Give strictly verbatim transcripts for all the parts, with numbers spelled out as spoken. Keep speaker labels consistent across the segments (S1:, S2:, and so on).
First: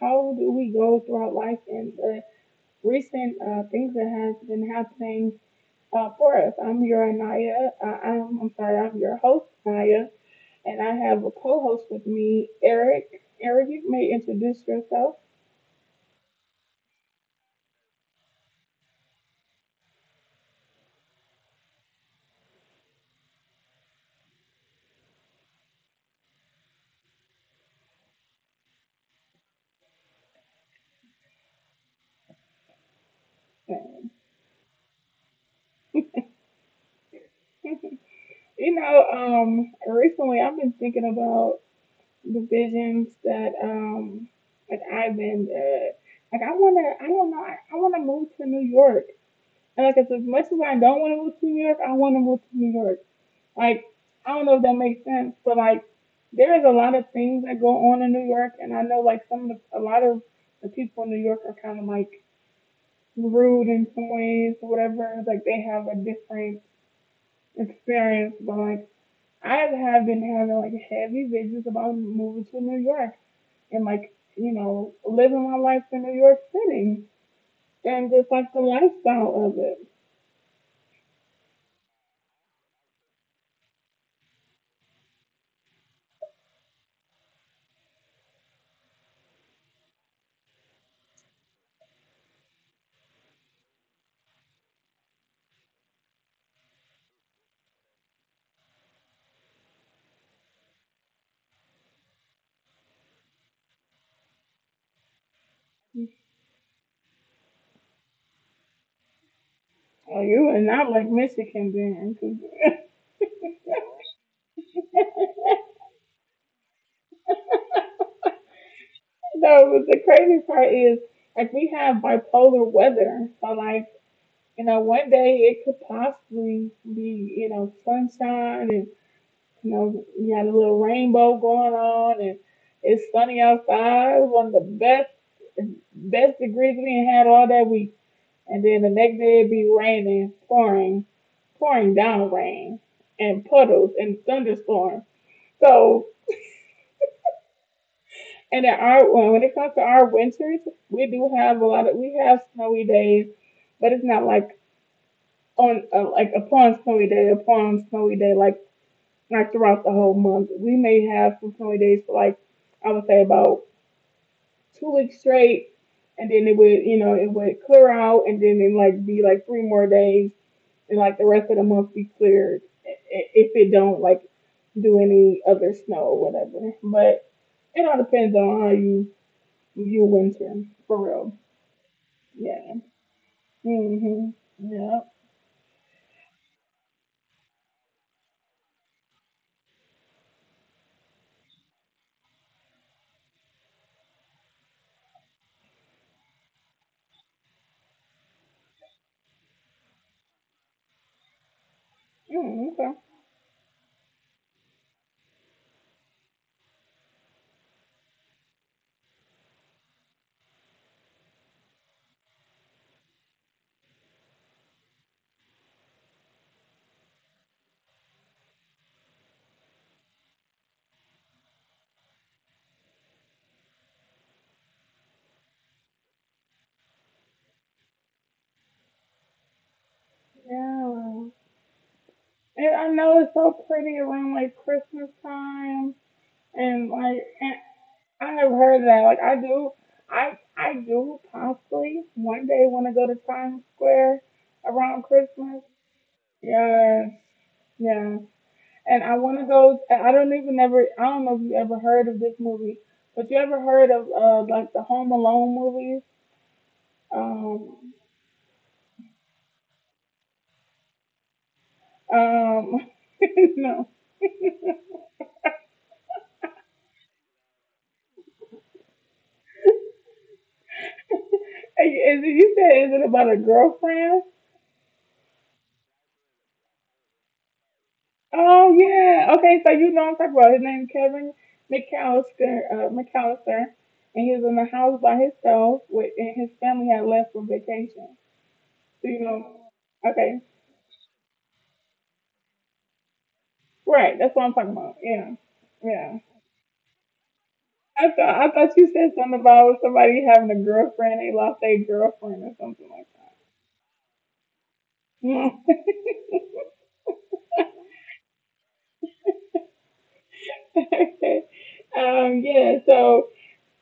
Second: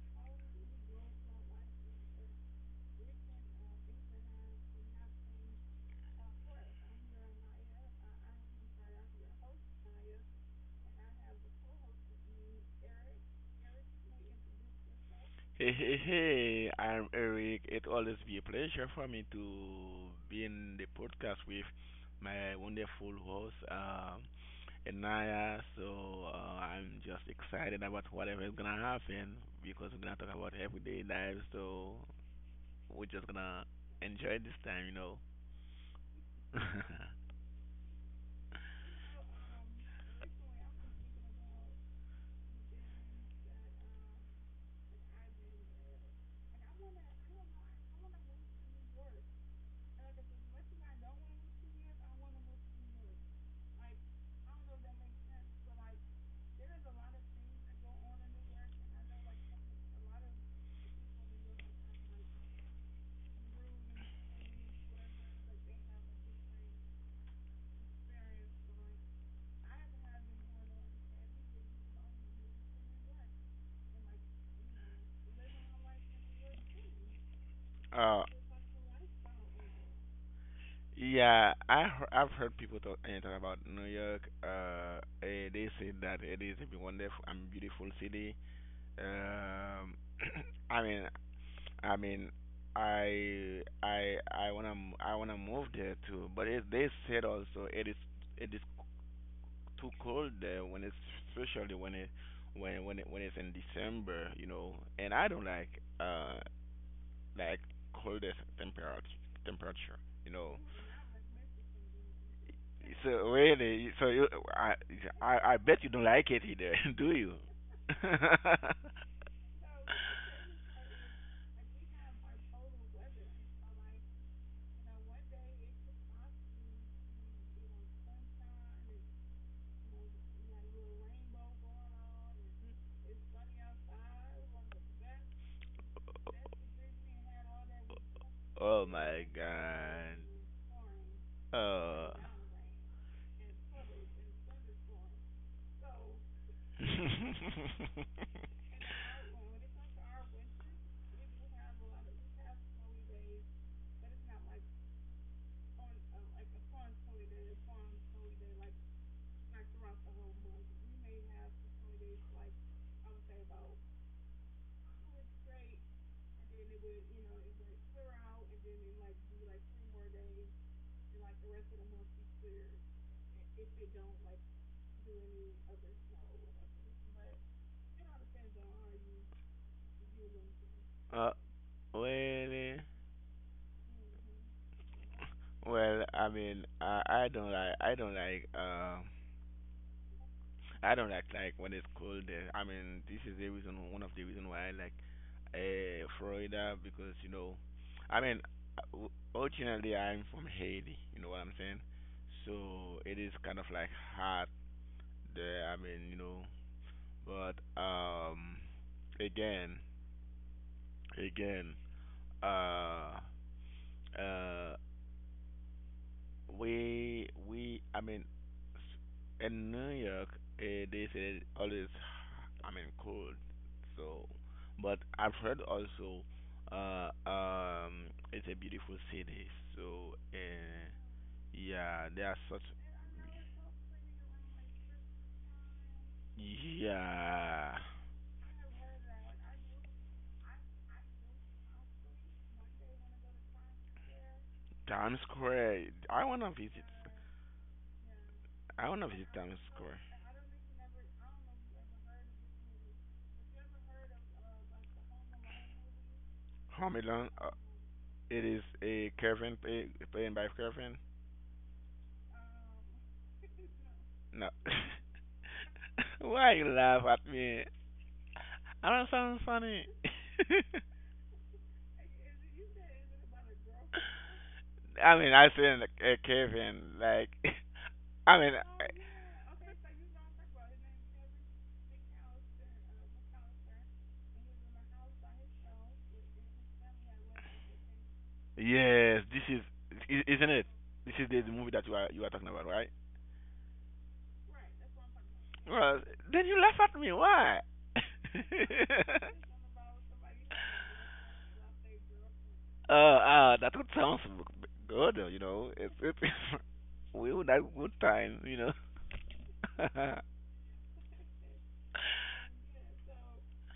S1: How do we go throughout life and the recent uh, things that has been happening uh, for us? I'm your Anaya. Uh, I'm, I'm sorry, I'm your host, Anaya, and I have a co host with me, Eric. Eric, you may introduce yourself.
S2: Hey, hey, hey, I'm Eric. It always be a pleasure for me to be in the podcast with my wonderful host, um, Anaya. So uh, I'm just excited about whatever is gonna happen because we're gonna talk about everyday life. So we're just gonna enjoy this time, you know.
S1: You know, um, recently I've been thinking about the visions that um like I've been uh like I wanna I don't know I, I wanna move to New York. And like as as much as I don't wanna move to New York, I wanna move to New York. Like I don't know if that makes sense, but like there is a lot of things that go on in New York, and I know like some of the, a lot of the people in New York are kinda like rude in some ways or whatever. Like they have a different experience, but like I have been having like heavy visions about moving to New York and like you know living my life in New York City and just
S2: Uh,
S1: like the lifestyle of it.
S2: yeah, I he- I've heard people talk eh, talk about New York. Uh, eh, they say that it is a wonderful and beautiful city. Um, I mean, I mean, I I I wanna m- I wanna move there too, but it, they said also it is it is too cold there when it's especially when it when when it, when it's in December, you know. And I don't like uh like coldest temperature temperature,
S1: Oh,
S2: you
S1: you
S2: know.
S1: are not like Michigan then. 'Cause-
S2: So really, so you I I, I bet you don't like it either, do you?
S1: you know, but the crazy part is like we have bipolar weather. So like you know one day it could possibly be you know sunshine and you know you had a little rainbow going on and it's sunny outside. It was one of the best best degrees we had all that week, and then the
S2: Oh
S1: next
S2: my
S1: day it'd be
S2: god.
S1: raining, pouring, pouring
S2: Oh.
S1: down rain and puddles and thunderstorms. So, and then our well, when it comes to our winters, we do have a lot of we have snowy days, but it's not like on uh, like upon snowy day upon snowy day like like throughout the whole month. We may have some snowy days for like I would say about two weeks straight, and then it would you know it would clear out and then it like be like three more days and like the rest of the month be cleared if it don't like do any other snow or whatever. But it all depends on how you you winter for real.
S2: Uh,
S1: Yeah.
S2: Really?
S1: Mhm. Yeah.
S2: Well, I mean, I, I don't like, I don't like, um, I don't like like when it's cold. There. I mean, this is the reason, one of the reason why I like uh, Florida, because you know, I mean, o- originally I'm from Haiti. You know what I'm saying?
S1: Mm, okay.
S2: So it is kind of like hot there. I mean, you know, but um, again, again, uh, uh, We we I mean s- in New York eh, they say it's always, I mean, cold. So but I've heard also uh um it's a beautiful city. So uh
S1: Yeah.
S2: yeah, there are such
S1: And I know it's so pretty around like Christmas time, and like and
S2: yeah.
S1: I have heard that like I do, I I do possibly one day want to go to Times Square around
S2: Times
S1: Christmas.
S2: Square. I wanna visit.
S1: Yeah, yeah.
S2: I
S1: And
S2: wanna
S1: I
S2: visit
S1: want to
S2: Times
S1: go.
S2: Square.
S1: I don't even ever. I don't know if you ever heard of this movie, but you ever heard of uh like the Home Alone movies?
S2: Home Alone. Uh,
S1: Um,
S2: it is a Kevin play, playing by Kevin.
S1: um, no.
S2: No. Why you laugh at me? I don't know something funny.
S1: Hey, is it, you said is it about a girlfriend?
S2: I mean, I said uh, Kevin, like, I mean,
S1: Oh
S2: I-
S1: yeah. Okay, so you know what I'm talking about. His name Kevin McAllister. Uh, McAllister, and he was in the house by himself. With and his family had left for vacation. So you
S2: yes,
S1: know.
S2: this is, i-
S1: Okay.
S2: isn't it? This is the, the movie that you are you are talking about, right?
S1: Right. That's what I'm talking about. Yeah.
S2: Well,
S1: Yeah.
S2: then you laugh at me. Why?
S1: I thought I thought you said something about somebody having a girlfriend, they lost their girlfriend or something
S2: Uh,
S1: like
S2: uh, that would sound so good, you know. It's it's we would have good time, you know.
S1: that. um, yeah, so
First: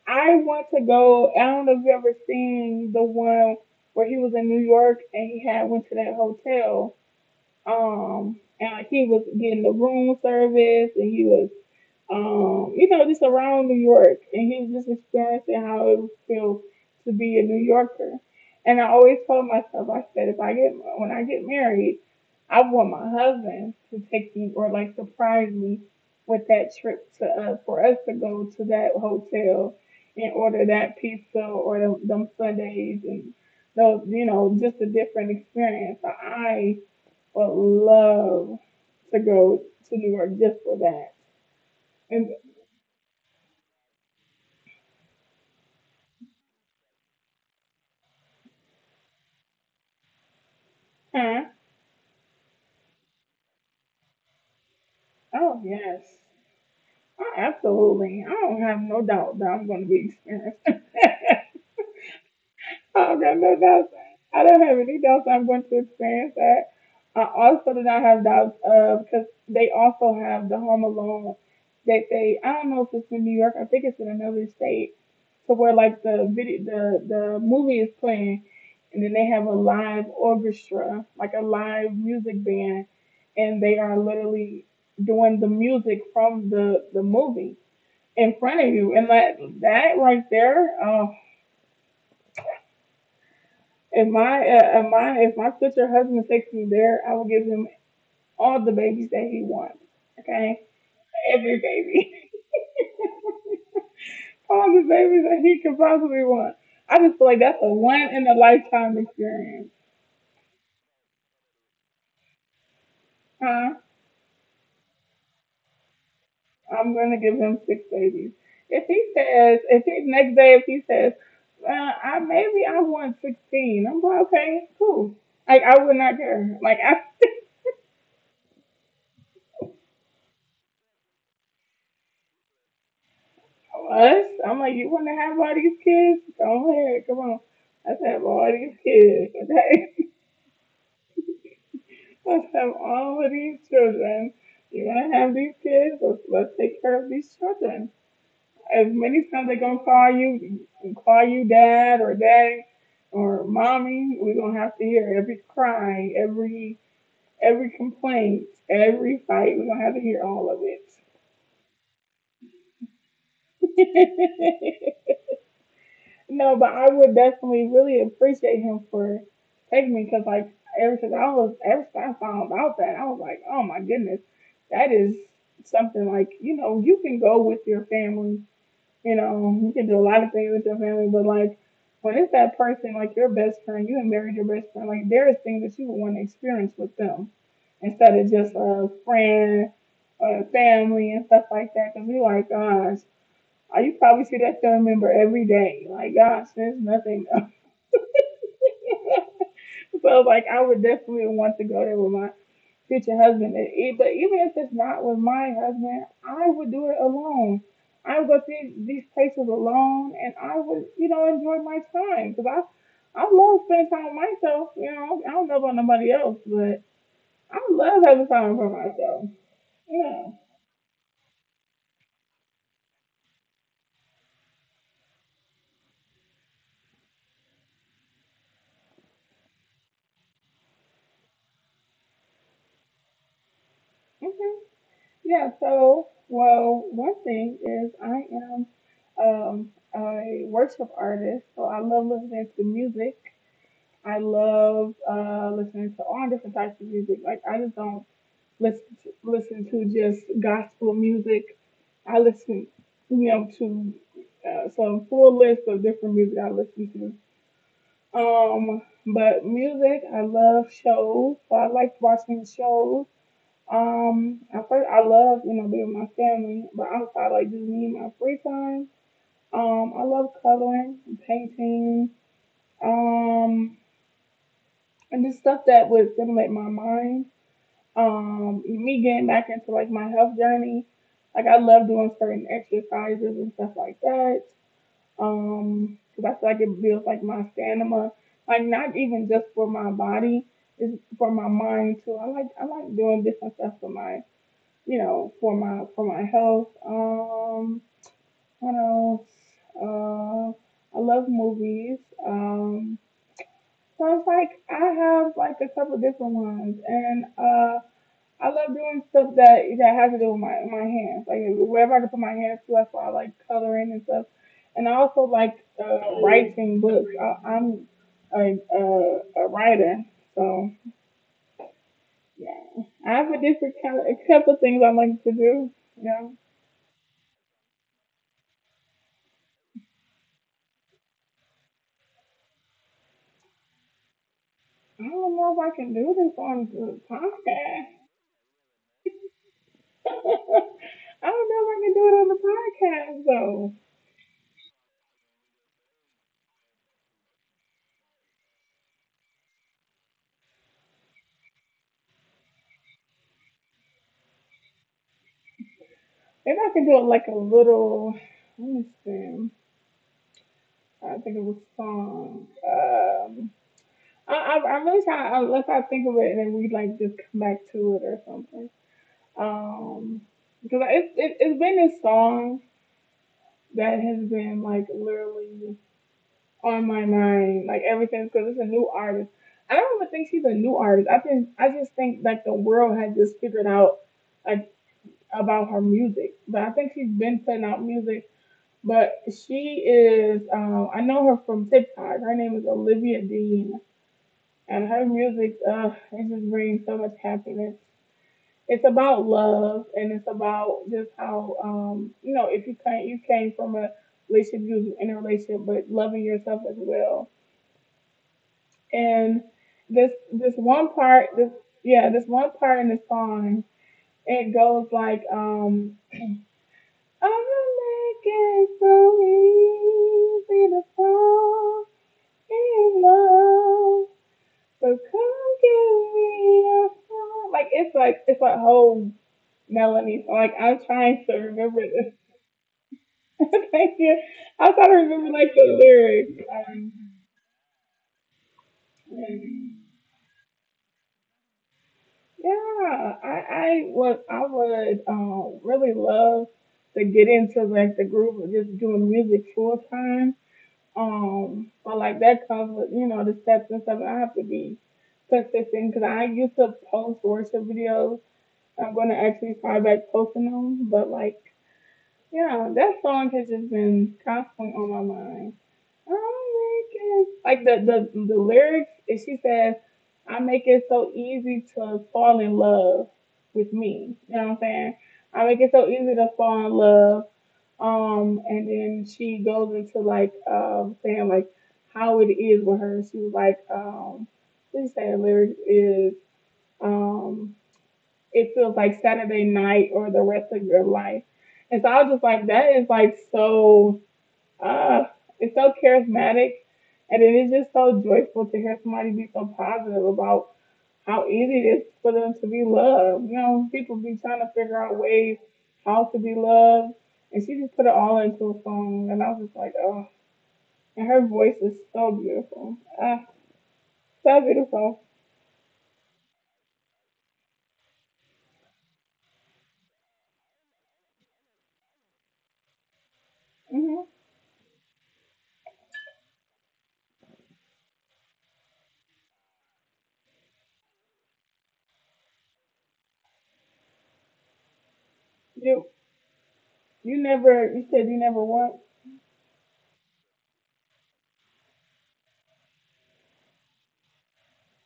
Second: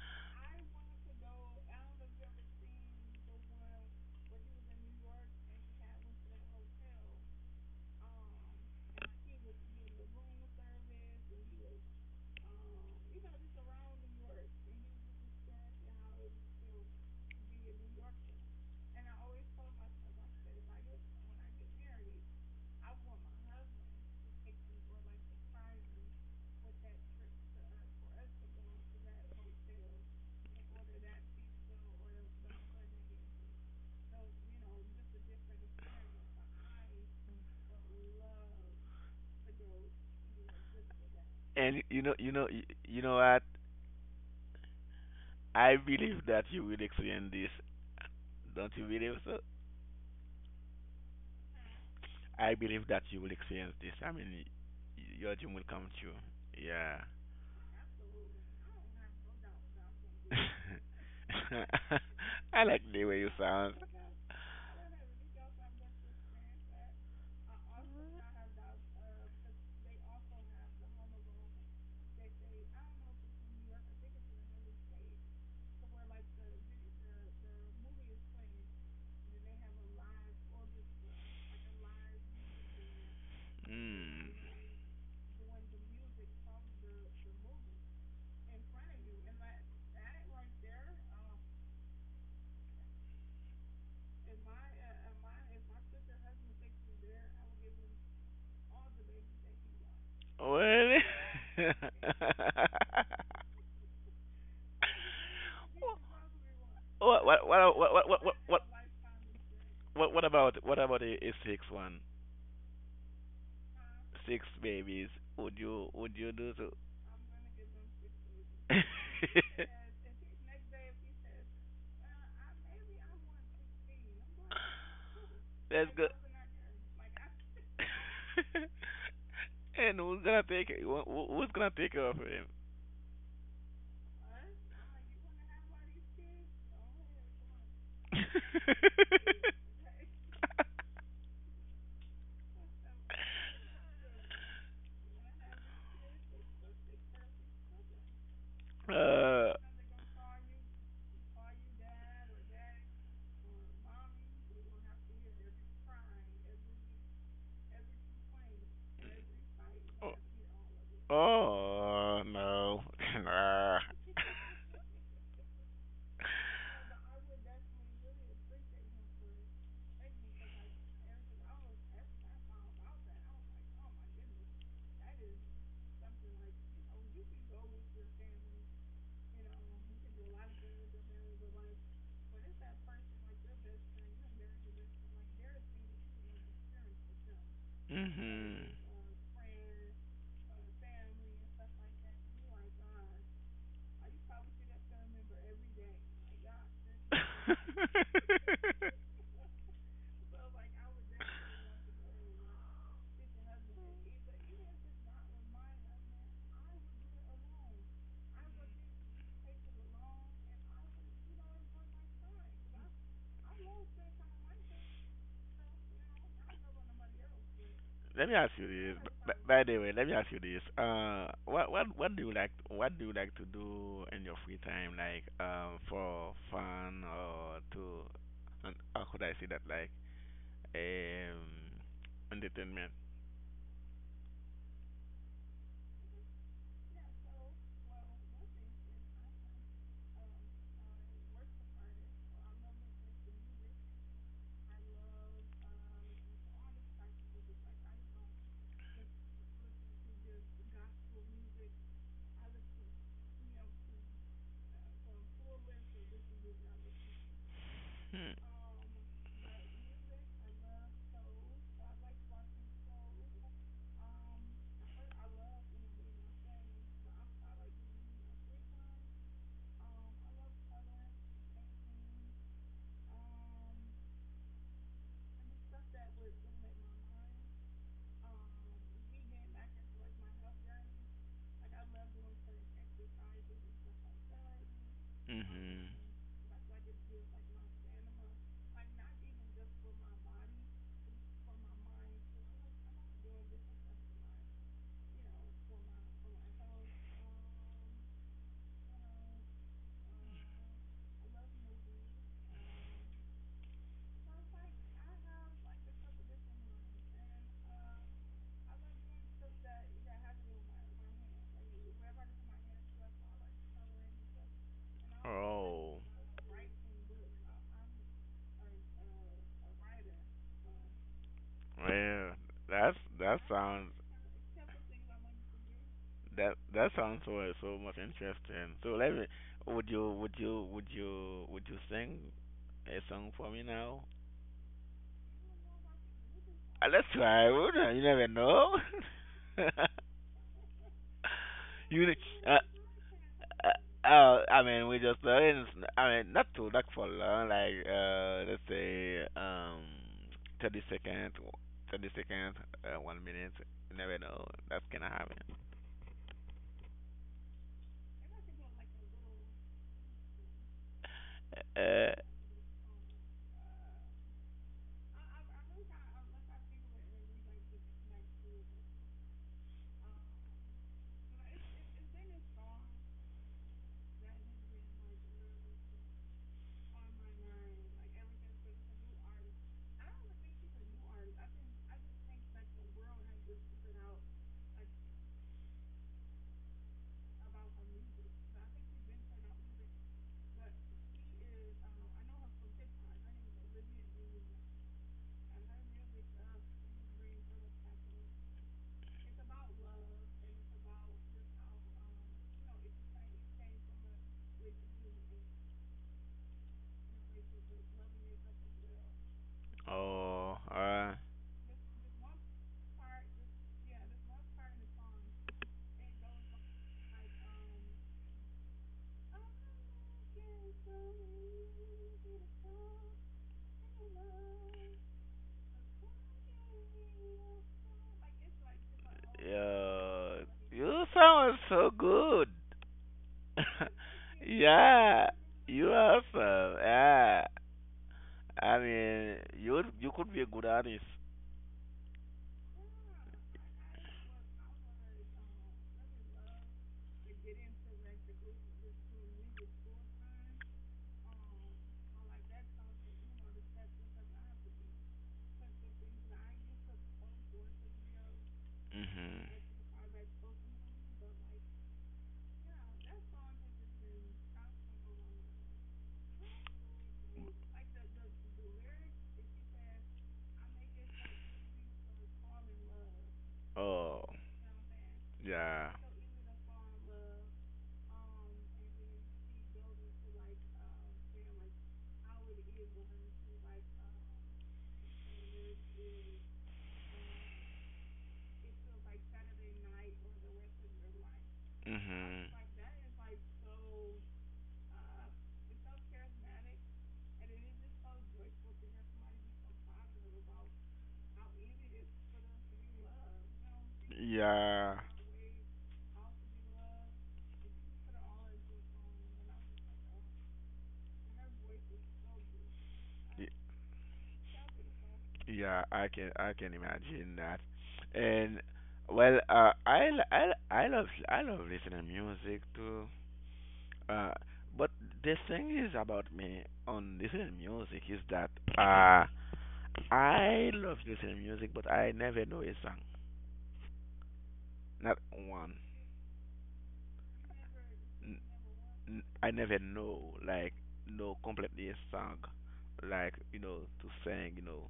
S1: I want to go I don't know if you ever seen the one where he was in New York and he had went to that hotel. Um and like, he was getting the room service and he was um, you know, just around New York, and he was just experiencing how it would feel to be a New Yorker. And I always told myself, I said, if I get when I get married, I want my husband to take me or like surprise me with that trip to uh, for us to go to that hotel and order that pizza or them, them Sundays and those, you know, just a different experience. So I would love to go to New York just for that.
S2: and you know,
S1: And
S2: you know, you know what? I believe that you will experience this. Don't you believe so?
S1: huh?
S2: I believe that you will experience this. I mean, y- your dream
S1: Oh
S2: will come
S1: yes,
S2: true. Yeah.
S1: oh, absolutely. I don't have no doubt that I'm going to be experienced.
S2: I like the
S1: I
S2: way you
S1: do no
S2: sound.
S1: doubts. I don't have any doubts I'm going to experience that. I also do not have doubts of because they also have the Home Alone that they I don't know if it's in New York. I think it's in another state. To where like the video the the movie is playing, and then they have a live orchestra like a live music band, and they are
S2: Hmm.
S1: literally doing the music from the the movie in front of you, and that that right there. Oh, if my uh, if my if my future husband takes me there, I will give him all the babies that he wants. Okay,
S2: Well,
S1: every baby, all the babies that he could possibly want. I just
S2: what,
S1: feel like
S2: what,
S1: that's a
S2: what,
S1: one
S2: what, what,
S1: in a
S2: what, what,
S1: lifetime experience,
S2: what, what about, what about a, a six one?
S1: huh?
S2: Six babies. Would you, would you do so?
S1: I'm gonna give him six babies. If he says, if he next day, if he says, uh, I maybe I want sixteen, I'm like, okay, cool. Like I
S2: Let's
S1: would
S2: go.
S1: not care. Like I.
S2: And who's gonna take it? Who, who- who's gonna take care of him?
S1: Us, I'm like, you want to have all these kids? Go ahead, come on. Let's have all these kids, okay? Let's have all of these children. You want to have these kids? Let's, let's take care of these children. As many times
S2: Uh,
S1: they're gonna call you, call you dad or daddy or mommy, we're gonna have to hear every cry, every every complaint, every fight. We're gonna have to
S2: oh,
S1: hear all of
S2: oh no, no.
S1: it. No, but I would definitely really appreciate him for taking me because, like, ever since I was, ever since I found out that, I was like, oh my goodness, that is something like, you know, you can go with your family, you know, you can do a lot of things with your family, but like, when it's that person, like your best friend, you and married your best friend, like, there is things that you would want to experience with them instead of just
S2: Mhm.
S1: a friend or a family and stuff like that. Because we like, gosh, I you probably see that family member every day. Like gosh, there's nothing. so like I would definitely want to go there with my future husband. And e- But even if it's not with my husband, I would do it alone. I would go to these these places alone, and I would you know enjoy my time because I I love spending time with myself. You know I don't know about nobody else, but I love
S2: Let
S1: having
S2: me ask
S1: time
S2: you
S1: for
S2: this.
S1: myself.
S2: b- By the way, let me ask
S1: Yeah.
S2: you this. Uh, what what what do you like? What do you like to do in your free time? Like um for fun, or to, and how could I say that? Like um entertainment.
S1: Okay. Yeah, so, well, one thing is I am um, a worship artist, so I love listening to music. I love uh, listening to all different types of music. Like, I just don't listen to, listen to just gospel music. I listen, you know, to uh, some full list of different music I listen to. Um, but music, I love shows, so I like watching shows. Um, at first I love, you know, being with my family, but outside like just me and my free time. Um, I love coloring, and painting, um, and just stuff that would stimulate my mind. Um, me getting back into like my health journey. Like I love doing certain exercises and stuff like that.
S2: Mhm.
S1: um, because I feel like it builds like my stamina. Like not even just for my body, it's for my mind too. I like I like doing different stuff for my you know, for my for my health. Um, what else? Uh, I love movies. Um, so it's like I have like a couple different ones, and uh, I love doing stuff that that has to do with my my hands. Like wherever I can put my hands to, that's why I like coloring and stuff. And I also like
S2: Oh,
S1: uh, writing books. I, I'm a, a a writer, so
S2: well,
S1: yeah,
S2: that's
S1: I have
S2: that
S1: a different
S2: sounds
S1: kind of a couple things I like to do. Yeah.
S2: That that sounds so so much interesting. So let me. Would you would you would you would you sing a song for me now?
S1: I don't know if I can do this on
S2: Uh,
S1: the
S2: let's try. Would you? You
S1: podcast.
S2: never know.
S1: I don't know if I can
S2: you
S1: do
S2: ne-
S1: it on
S2: uh,
S1: the podcast though.
S2: uh, uh, I mean we just uh, I mean not too like for long like uh let's say um thirty second thirty second, uh, one minute. You never know that's gonna happen.
S1: Maybe I can do it like a little. Let me see. I think it was
S2: Uh
S1: song. Um, I, I I'm really trying unless I think of it and then we like just come back to it or something. Um, because it's it, it's been this song that has been like literally on my mind, like ever since, because it's a new artist. I don't even think she's a new artist. I think I just think like the world has just figured out like about her music, but I think she's been putting out music. But she is, um, I know her from TikTok. Her name is Olivia Dean, and her music, uh, it just brings so much happiness. It's about love, and it's about just how, um, you know, if you can you came from a relationship, you was in a relationship, but loving yourself as well. And this
S2: oh.
S1: this one
S2: Alright.
S1: part, this yeah, this one part in the song, it goes like, um, I'm gonna make it so easy to fall in love. So come give me a song. Like it's like it's a whole
S2: Yeah,
S1: melody. So like I'm
S2: you
S1: trying to
S2: sound
S1: remember
S2: so
S1: this.
S2: good.
S1: Thank you. I'm trying to
S2: Yeah,
S1: remember like the
S2: you
S1: lyrics.
S2: awesome. Yeah, I mean, you
S1: Um,
S2: you could be a good artist.
S1: Yeah, I, I would I would um, really love to get into like the group of just doing music full time. Um, but like that comes with you know the steps and stuff. I have to be consistent because I used to post worship videos. I'm going to
S2: Mhm.
S1: actually start back posting them. But like, yeah, that song has just been constantly on my mind. Like the the the lyrics, and she says, "I make it so easy to fall in love with
S2: Oh,
S1: me." You know what I'm saying? I make it
S2: yeah.
S1: so easy to fall in love. Um, and then she goes into like um saying like how it is with her. She was like, um, what did she say? The lyrics is um, it feels like Saturday night or the rest of your life. And so I was just
S2: Mhm.
S1: like, that is like so uh, it's so charismatic, and it is just so joyful to hear somebody be so positive about how easy it is for them to be loved. You know, people be trying to figure out
S2: Yeah,
S1: ways how to be loved, and she just put it all into a song, and I was just like, oh. And her voice is so beautiful. Ah,
S2: y-
S1: so beautiful.
S2: yeah. I can I can imagine that. And well, uh, I l- I l- I love I love listening music too.
S1: hmm
S2: Uh, but the thing is about me on listening music is that uh I love listening to music, but I never know a song. Not one.
S1: You you never you said you
S2: N-
S1: never what?
S2: n- I never know, like, know completely a song, like, you know, to sing, you know.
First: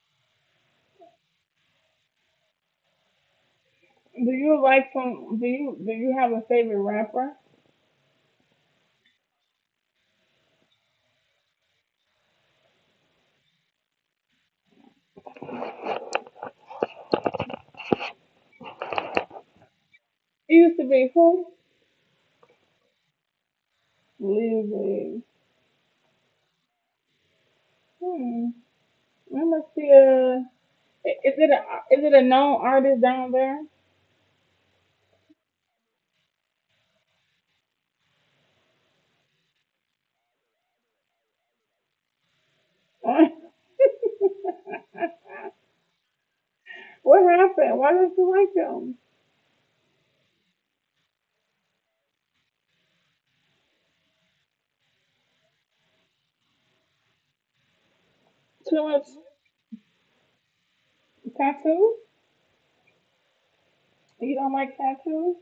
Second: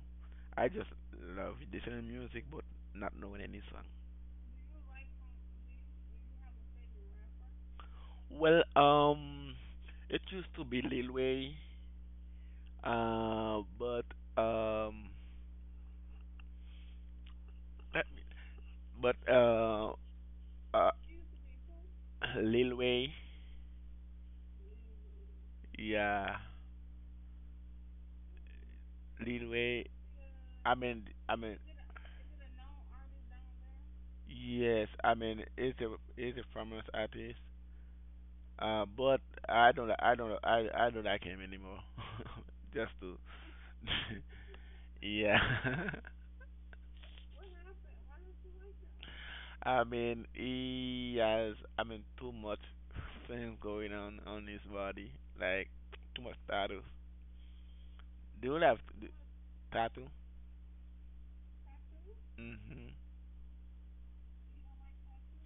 S2: I just love listening to music, but not knowing any song.
S1: Do you like some? Do you do you have a favorite rapper?
S2: Well, um, it used to be Lil Wayne, uh, but, um, let me- but, uh,
S1: It used to
S2: uh,
S1: be who?
S2: Lil Wayne,
S1: Lizzie.
S2: yeah,
S1: Hmm. I
S2: Lil
S1: must
S2: Wayne,
S1: see. Uh,
S2: I mean, I
S1: is it
S2: mean,
S1: a is it a known artist down there?
S2: yes, I mean it's a it's a famous artist, uh, but I don't I don't I I don't like him anymore. Just to,
S1: What
S2: yeah.
S1: happened? Why don't you like them?
S2: I mean he has, I mean, too much things going on on his body, like too much tattoos. Do you have
S1: Too
S2: t-
S1: much
S2: tattoo?
S1: tattoo?
S2: Mhm.
S1: You don't like tattoos?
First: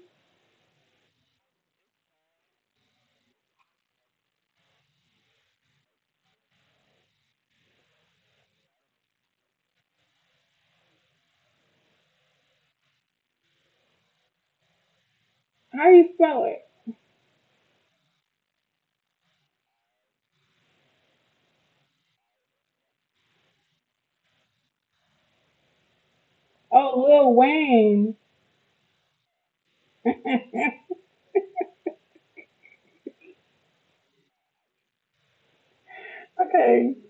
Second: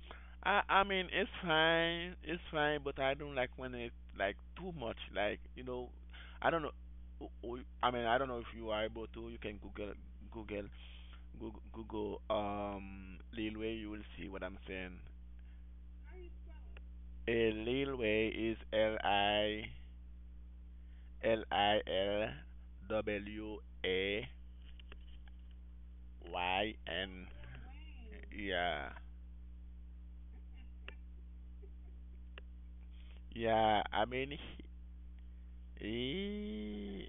S2: I I mean it's fine, it's fine, but I don't like when it's like too much. Like, you know, I don't know. w- w- I mean I don't know if you are able to. You can Google Google Google, Google um Lil Way. You will see what I'm saying.
S1: How do you spell it?
S2: A Lil Way is L I L I L W A Y
S1: Oh,
S2: N.
S1: Lil Wayne.
S2: Yeah,
S1: Okay,
S2: yeah. I mean he he,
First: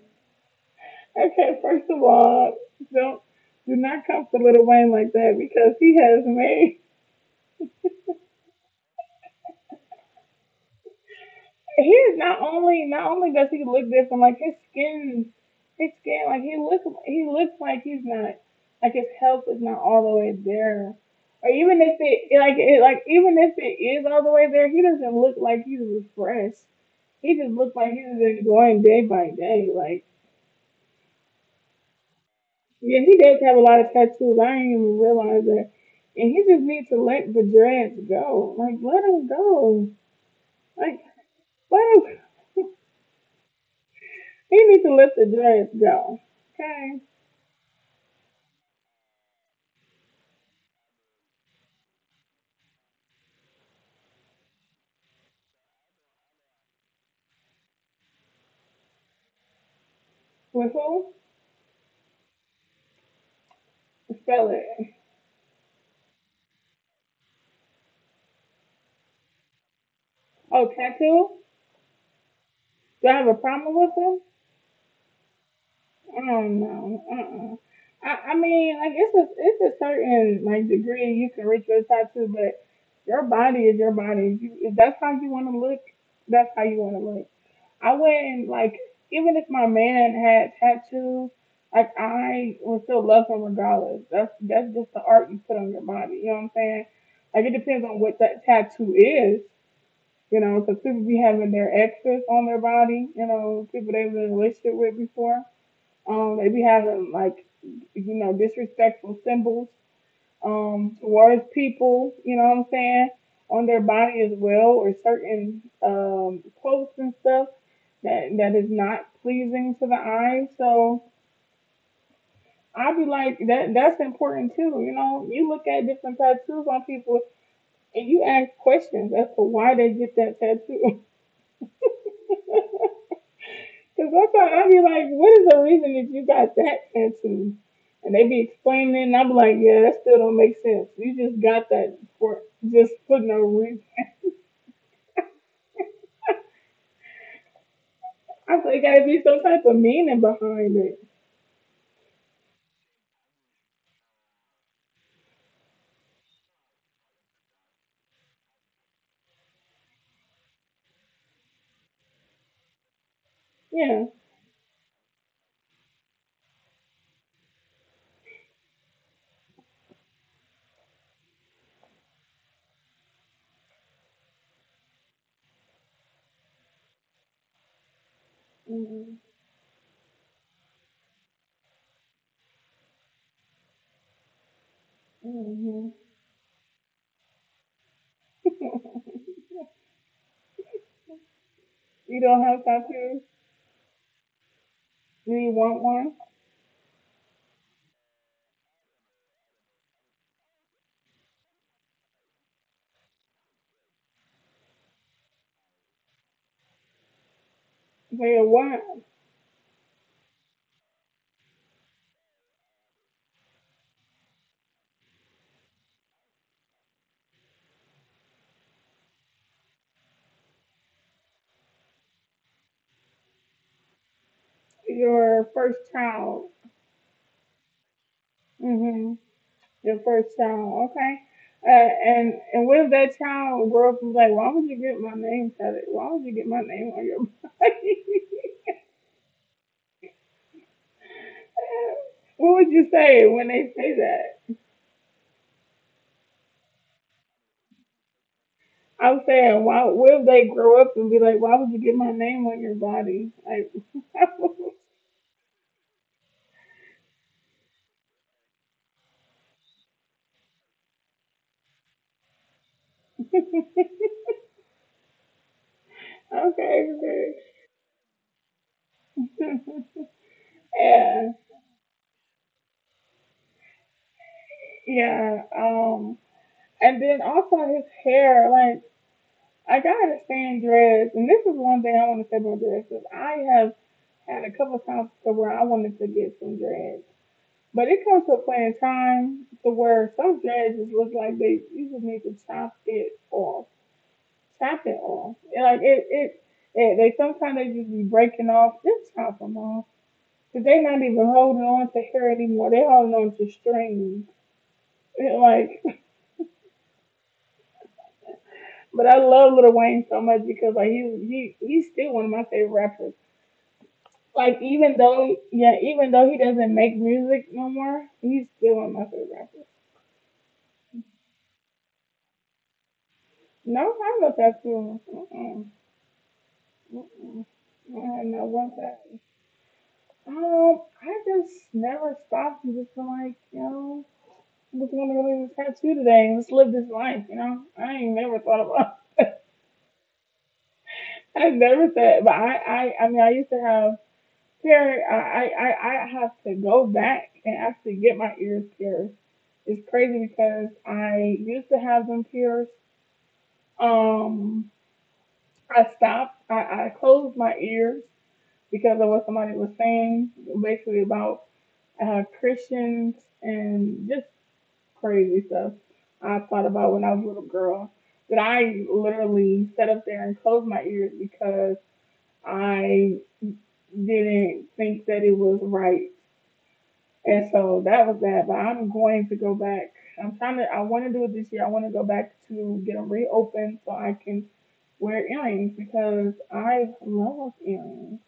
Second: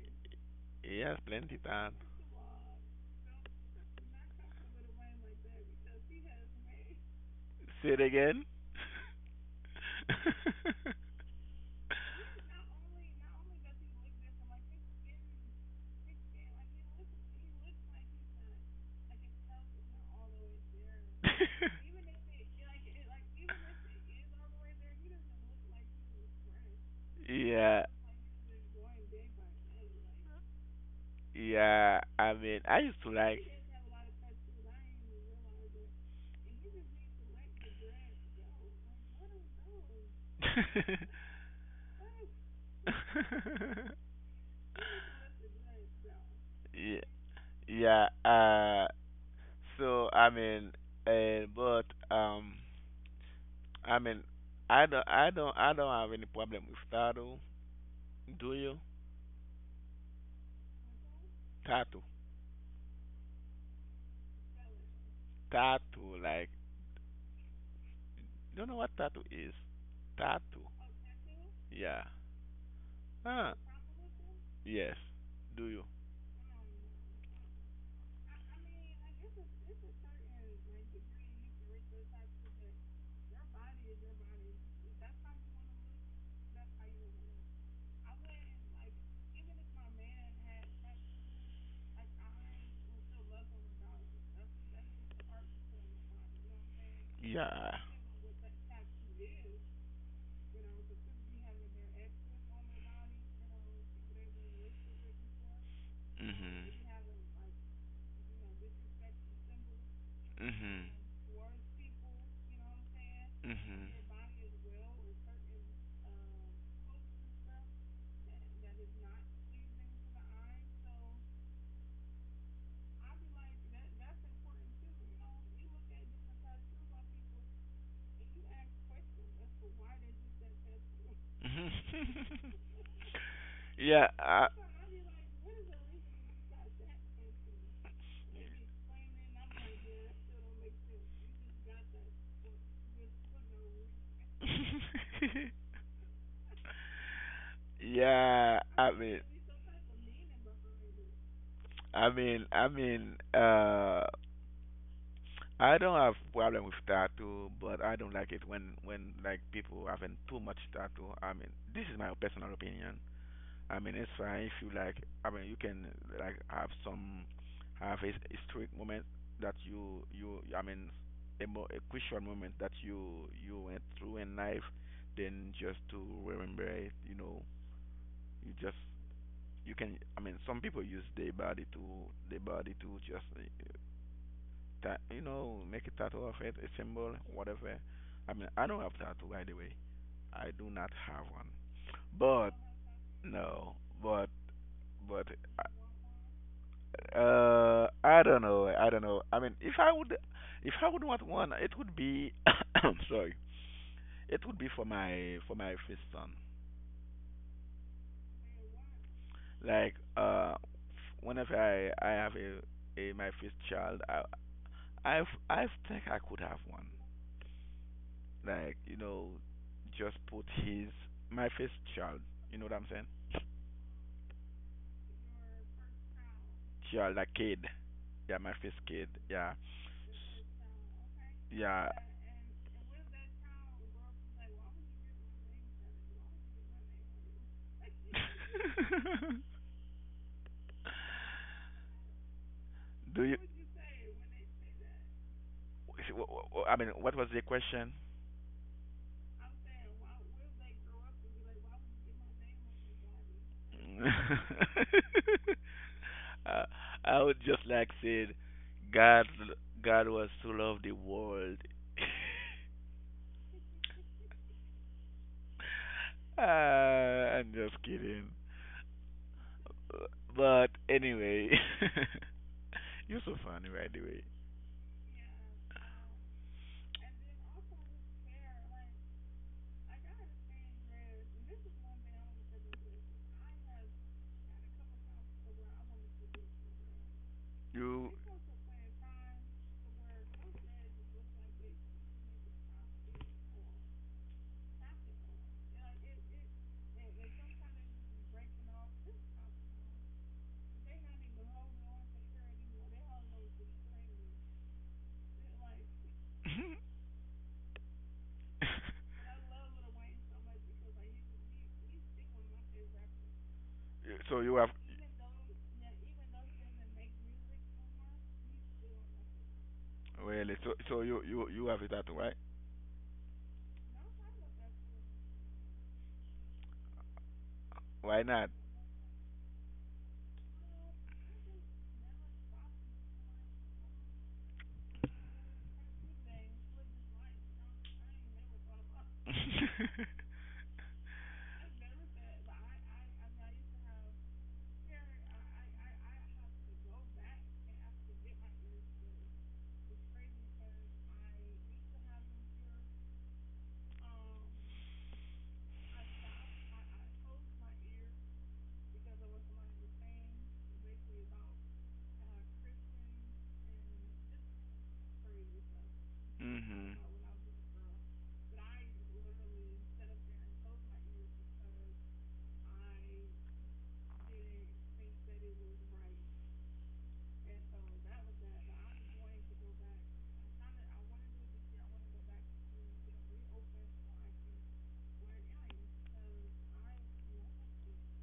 S2: he has plenty
S1: okay. First
S2: time.
S1: of all, don't do not come for Lil Wayne like that because he has made.
S2: Say it again.
S1: He's not only not only does he look different, like his skin, his skin, like he looks he looks like he's not, like his health is not all the way there. Or even if it like it like even if it is all the way there, he doesn't look like he's refreshed. He just looks
S2: Yeah,
S1: like he's enjoying day by day. Like
S2: yeah. I mean, I
S1: yeah,
S2: used to
S1: he does
S2: like.
S1: have a lot of tattoos. I didn't even realize that. And he just needs to let the dreads go. Like let him go. Like let him. He needs to let the dreads go. Okay.
S2: Yeah, yeah. Uh, so I mean, uh, but um, I mean, I don't, I don't, I don't have any problem with tattoo. Do you?
S1: With who?
S2: Tattoo,
S1: Spell it.
S2: tattoo. Like, you know what tattoo is.
S1: Oh,
S2: Tattoo.
S1: tattoo?
S2: Yeah.
S1: Do I have a
S2: Huh.
S1: problem with him?
S2: Yes. Do you?
S1: I don't know. Uh-uh. I, I mean, like it's a it's a certain like degree you can reach with a tattoo, but your body is your body. You, if that's how you want to look, that's how you want to look. I wouldn't like, even if my man had tattoos, like I would still love him regardless. That's that's just the art you put on your body. You know what I'm saying? Like it
S2: Yeah.
S1: depends on what that tattoo is. You know, because people be having their exes on their body, you know, people they were in a relationship with before. Um, they be
S2: Mhm.
S1: having like, you know, disrespectful symbols
S2: Mhm.
S1: um, towards people, you know what I'm saying, on their
S2: Mhm.
S1: body as well, or certain um, quotes and stuff that that is not pleasing to the eye. So I'd be like, that that's important too, you know. You look at different tattoos on people and you ask questions as to why they get that tattoo.
S2: Mhm.
S1: Cause I thought
S2: yeah,
S1: I would be like, what is the reason that you got that tattoo? And they be explaining it, and I'm like, yeah, that still don't make sense. You just got that for just for no reason. I
S2: yeah,
S1: thought it
S2: I
S1: gotta be
S2: mean,
S1: some type of meaning behind it.
S2: I mean, I mean, uh, I don't have problem with tattoo, but I don't like it when when like people having too much tattoo. I mean, this is my personal opinion. I mean,
S1: Yeah.
S2: it's fine if you like. I mean, you can like have some, have a historic moment that you you. I mean, a, mo- a crucial moment that you you went through in life. Then just to remember it, you know, you just
S1: Mm-hmm.
S2: you can, I mean, some people use their body to their body to just uh, ta- you know
S1: Hmm.
S2: make a tattoo of it, a symbol, whatever. I mean, I don't have tattoo, by the way. I do not have one.
S1: You don't
S2: But
S1: have tattoos?
S2: no, but
S1: Do
S2: but
S1: you want one?
S2: uh I don't know, i don't know I mean, if I would, if i would want one, it would be I'm sorry, it would be for my for my first son.
S1: They are what?
S2: Like uh whenever i I have a, a my first child i I I think I could have one. Like, you know, just put his my first child. You know what I'm saying?
S1: Your first child.
S2: Child, a kid. Yeah, my first
S1: Mm-hmm.
S2: kid. Yeah,
S1: The first child. Okay. Uh,
S2: yeah.
S1: and and what if that child grew up and was like, why would you get my name tatted? Why would you get my name on your body? What
S2: Do
S1: would
S2: you?
S1: you say when they say that?
S2: wh- wh- I mean, what was the question?
S1: I'm saying, why? What if they grow up and be like, why would you get my name on your body? Like,
S2: uh, I would just like said, God, God was to love the world. Uh,
S1: okay, okay.
S2: I'm just kidding. But
S1: Yeah,
S2: anyway, you're so funny, by the way.
S1: yeah. Um, and then also his hair, like I gotta stand dreads, and this is one thing I want to say about dreads. Is I have had a couple of times to where I wanted to get some dreads. But it
S2: You,
S1: comes to a point in time to where some dreads just look like they you just need to chop it off. Chop it off. And like it, it, it they sometimes they just be breaking off. Just chop them off. Cause they not even holding on to hair anymore. They holding on to strings. And like, but I love Lil Wayne so much because like he he he's still one of my favorite rappers.
S2: so you
S1: Like
S2: have
S1: even though yeah, even though he doesn't make music no more, he's still one of my favorite rappers.
S2: really? So so you you you have a tattoo, right?
S1: No, I look after them. Mm-mm. Mm-mm. I had
S2: Why
S1: not
S2: not?
S1: one second. Um, I just never stopped and just been like, you know, I just want to go get a tattoo today and just live this life, you know? I ain't never thought about. I never said, but I, I, I mean, I used to have hair. I, I, I I have to go back and actually get my ears pierced. It's crazy because I used to have them pierced. Um, I stopped. I, I closed my ears because of what somebody was saying, basically about uh, Christians and just crazy stuff. I thought about
S2: Mhm.
S1: when I was a little girl that I literally sat up there and closed my ears because I didn't think that it was right. And so that was that. But I'm going to go back. I'm trying to, I want to do it this year. I want to go back to get them reopened so I can wear earrings because I love earrings.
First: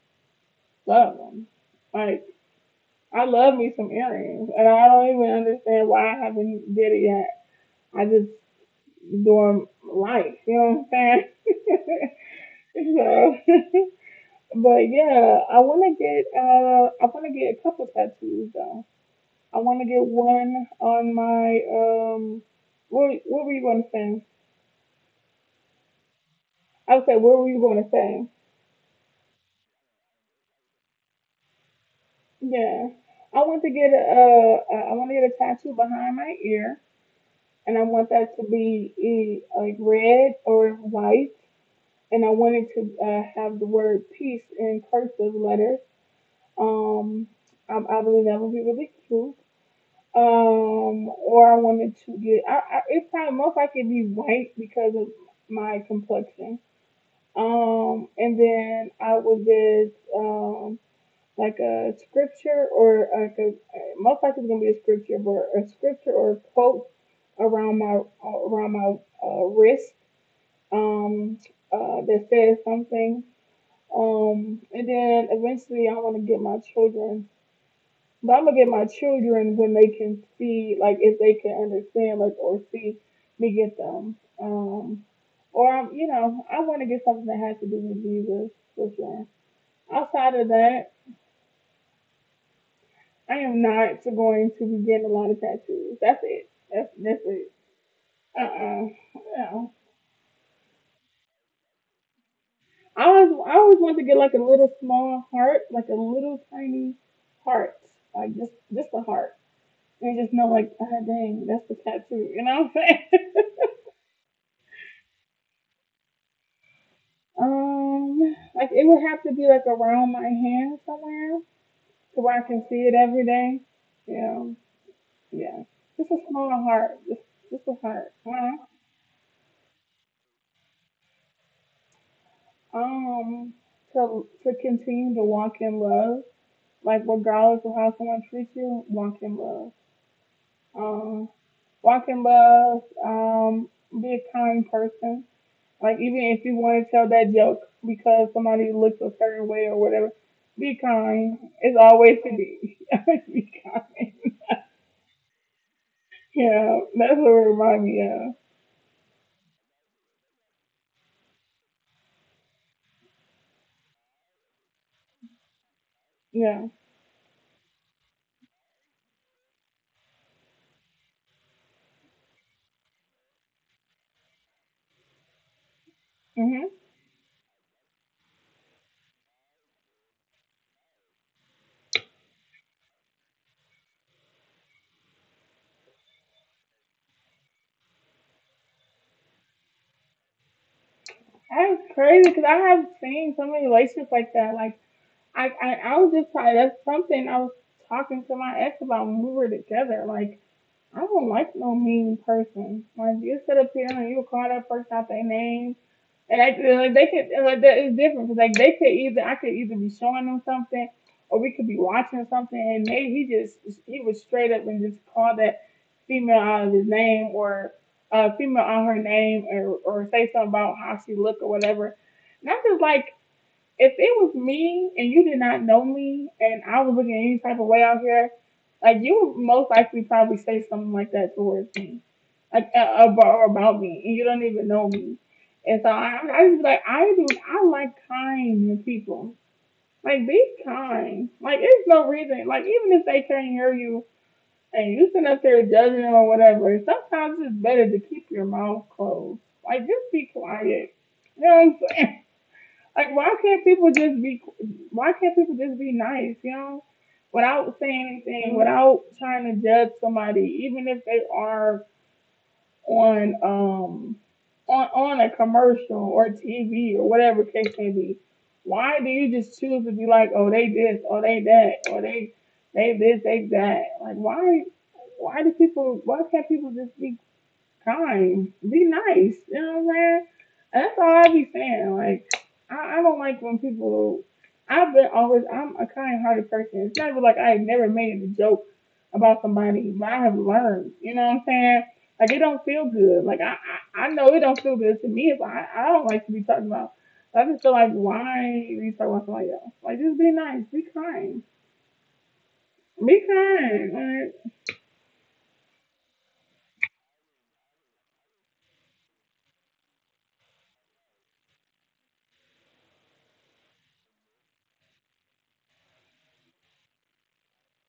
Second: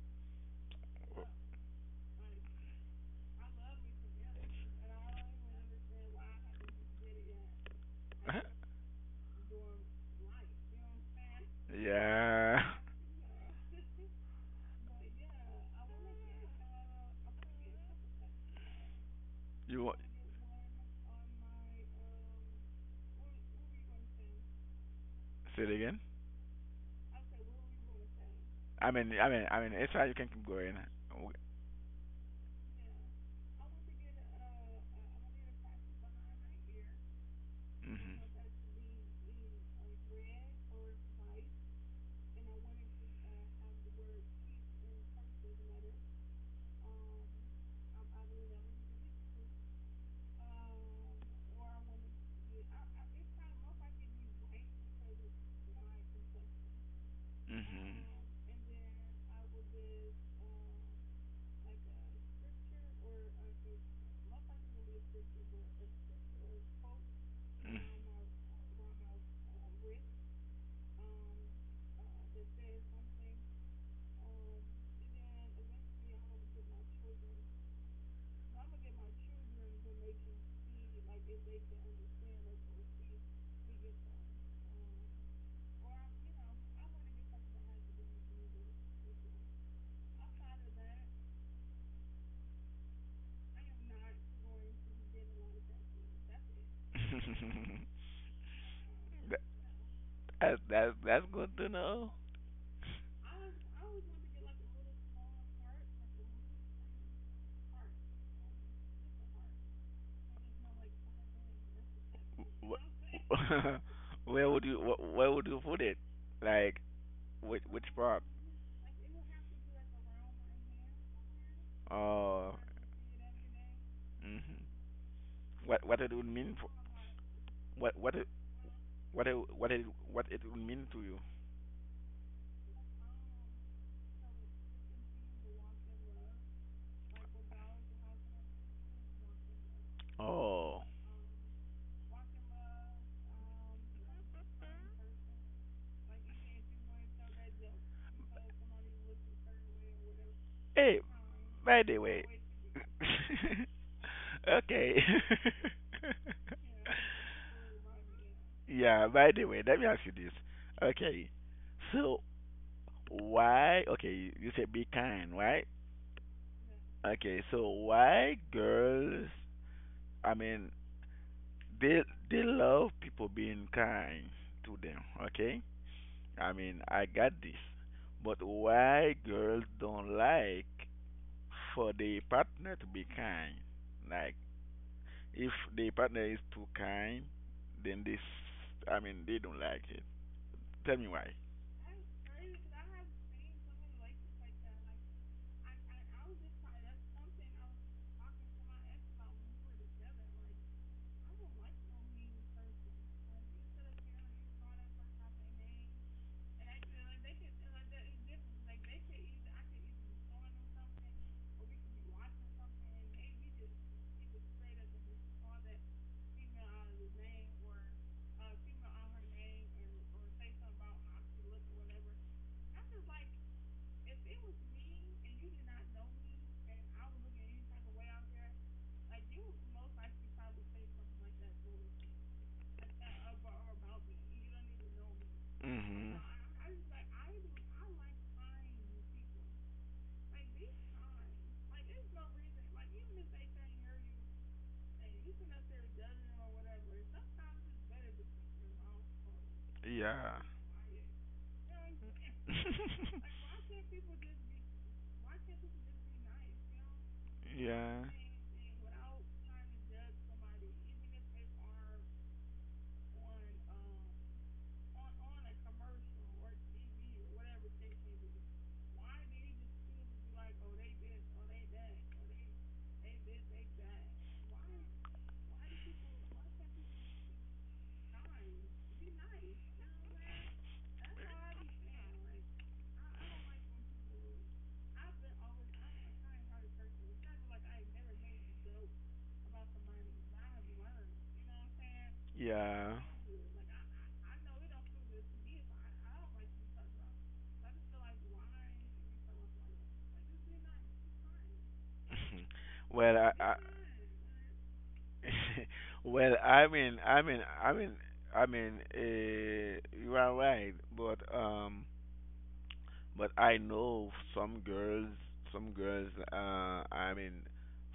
S1: Love them. Like, I love me some earrings, and I don't even understand why I haven't did it yet. I just doing life, you know what I'm saying?
S2: yeah.
S1: So, but yeah, I want to get uh, I want to get a couple tattoos though. I want
S2: You
S1: to
S2: wa-
S1: get one on my um, what what were you going to say?
S2: say it again?
S1: I was say, what were you going to say?
S2: I mean I mean I mean it's fine. You can keep going. Okay.
S1: Yeah, I want to get a uh, I want to get a tattoo behind my ear, and I want
S2: Mhm.
S1: that to be e- like red or white, and I wanted to uh, have the word peace in cursive letters. Um, I, I believe that would be really cute. Um, or I wanted to get, I, I, it's probably most likely be white because of my complexion.
S2: Mhm.
S1: Um, and then I would get um, like a scripture or like a, most likely it's gonna be a scripture, but a scripture or a quote around my around my uh, wrist, um, uh, that says something, um, and then eventually I want to get my children, but I'm gonna get my children when they can see, like if they can understand, like or see me get them. Um, or I'm, you know, I want to get something that has to do with Jesus for sure. Outside of that, I am not going to be getting a lot of tattoos. That's it. That's that's it.
S2: Mm.
S1: Uh uh. No.
S2: that's that's that's good to know.
S1: I always I always want to get like a little small heart, like a little tiny heart, like just just a heart. You just know, like, ah, oh, dang, that's the tattoo. You know what I'm saying?
S2: Wh- where would you wh- where would you put it? Like, which which part?
S1: Um, like it would have to be like around my hand somewhere, to where I
S2: Oh.
S1: can see it every day. You
S2: Mhm.
S1: know, yeah.
S2: What what it
S1: Just a
S2: would
S1: small
S2: mean for
S1: heart, just just a
S2: what what
S1: heart.
S2: it
S1: Huh?
S2: what it what it what it would mean to you?
S1: Um, to to continue to walk in love, like regardless of how someone treats you, walk in love.
S2: Oh.
S1: Um, Walk in love. Um, be a kind person. Like even if you want to tell that joke because somebody looks a certain way or whatever, be
S2: Hey,
S1: kind. It's
S2: by the way,
S1: always to be. Always be kind.
S2: okay.
S1: Yeah, that's what it reminds me of.
S2: yeah, by the way, let me ask you this. Okay. So why, okay, you said be kind, right?
S1: Yeah.
S2: Okay, so why girls, I mean, they they love people being kind to them, okay? I
S1: Mhm.
S2: mean I got this. But why girls don't like for the partner to be kind? Like, if the partner is too kind, then this, I mean, they don't like it. Tell me why.
S1: That's crazy because I have seen so many relationships like that. Like I, I, I was just probably that's something I was talking to my ex about when we were together. Like I don't like no mean person. Like you sit up here and you call that person out their name, and I like they could like that is different because like they could either I could either be showing them something or we could be watching something and maybe he just he was straight up and just called that female out of his name or a female out her name or or say something about how she looked or whatever. Not just like if it was me and you did not know me and I was looking any type of way out here, like you would most likely probably say something like that towards me, like uh, about, about me, and you don't even know me. And so
S2: Hmm.
S1: I, I just be like I do. I like kind people. Like be kind. Like there's no reason. Like even if they can't hear you and you sit up there judging them or whatever, sometimes it's better to keep your mouth closed. Like just be
S2: Yeah.
S1: quiet. You know like, why can't people just be? Why can't people just be nice? You know, without
S2: yeah.
S1: saying anything, without trying to judge somebody, even if they are on um on on a commercial or T V or whatever case may be. Why do you just choose to be like, oh they this, oh they that, or they they this, they that? Like, why? Why do people? Why can't people just be time. Be nice. You know what I'm saying? And that's all I be saying. Like, I, I don't like when people. I've been always. I'm a kind-hearted person. It's never like I never made a joke about somebody, but I have learned. You know what I'm saying? Like it don't
S2: Yeah.
S1: feel good. Like I, I, I know it don't feel good to me if I, I don't like to be talking about. I just feel like why are you talking about somebody else? Like just be nice, be kind,
S2: well,
S1: be
S2: I, I
S1: kind. Like,
S2: well, I mean, I mean, I mean, I mean, uh, you are right, but um, but I know some girls, some girls. Uh, I mean,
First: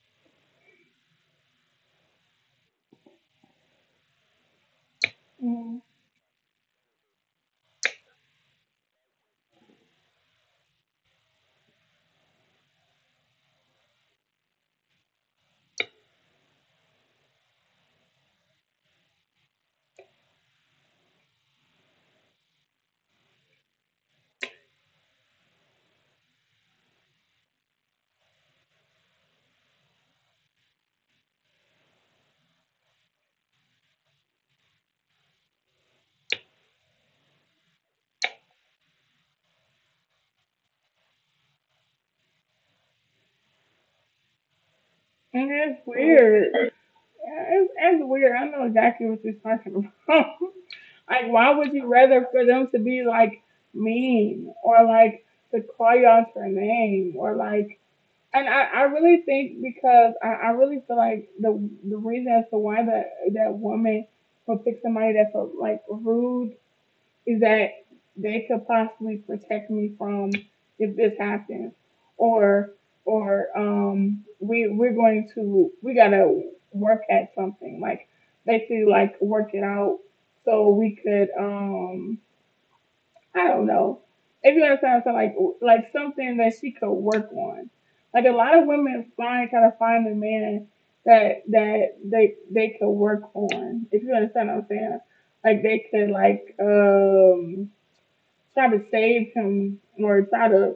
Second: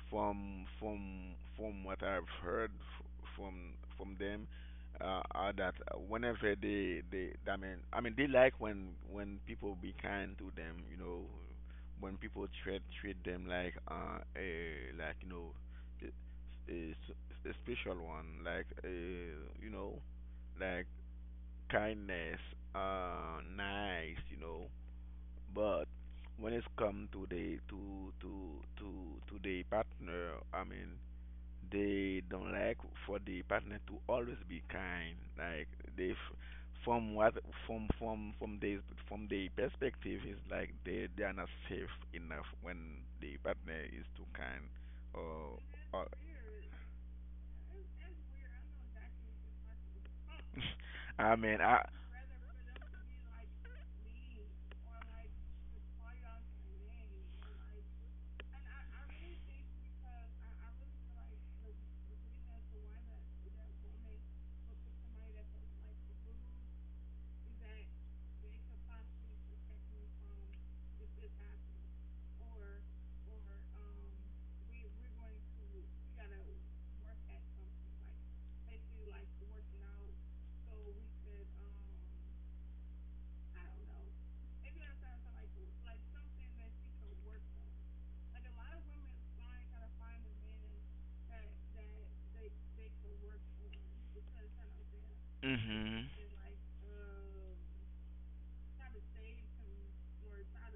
S2: from from from what I've heard f- from from them, uh, are that
S1: mm,
S2: whenever they they, I mean, I mean, they like when when people be kind to them. You know, when people treat treat them like uh a, like, you know, a, a s- a special one, like uh you know, like kindness, uh, nice. You know, but when it's come to the to to to to the partner, I mean, they don't like for the partner to always be kind. Like they, f- from what from from from the from the perspective is like they they are not safe enough when the partner is too kind,
S1: and
S2: or
S1: it's
S2: or.
S1: weird. Yeah, It's, it's weird. I know exactly what you're talking about. Like,
S2: I
S1: why
S2: mean,
S1: would you
S2: I.
S1: rather for them to be like mean or like to call you out your name or like? And I, I really think because I, I really feel like the the reason as to why that that woman would pick somebody that's uh, like rude is that they could possibly protect me from if this happens or or um we we're going to we gotta work at something like basically like work it out so we could um I don't know if you understand what I'm saying like like something that she could work on like a lot of women find kind of find a man that that they they could work on if you understand what I'm saying like they
S2: Mhm.
S1: could like um try to save him or try to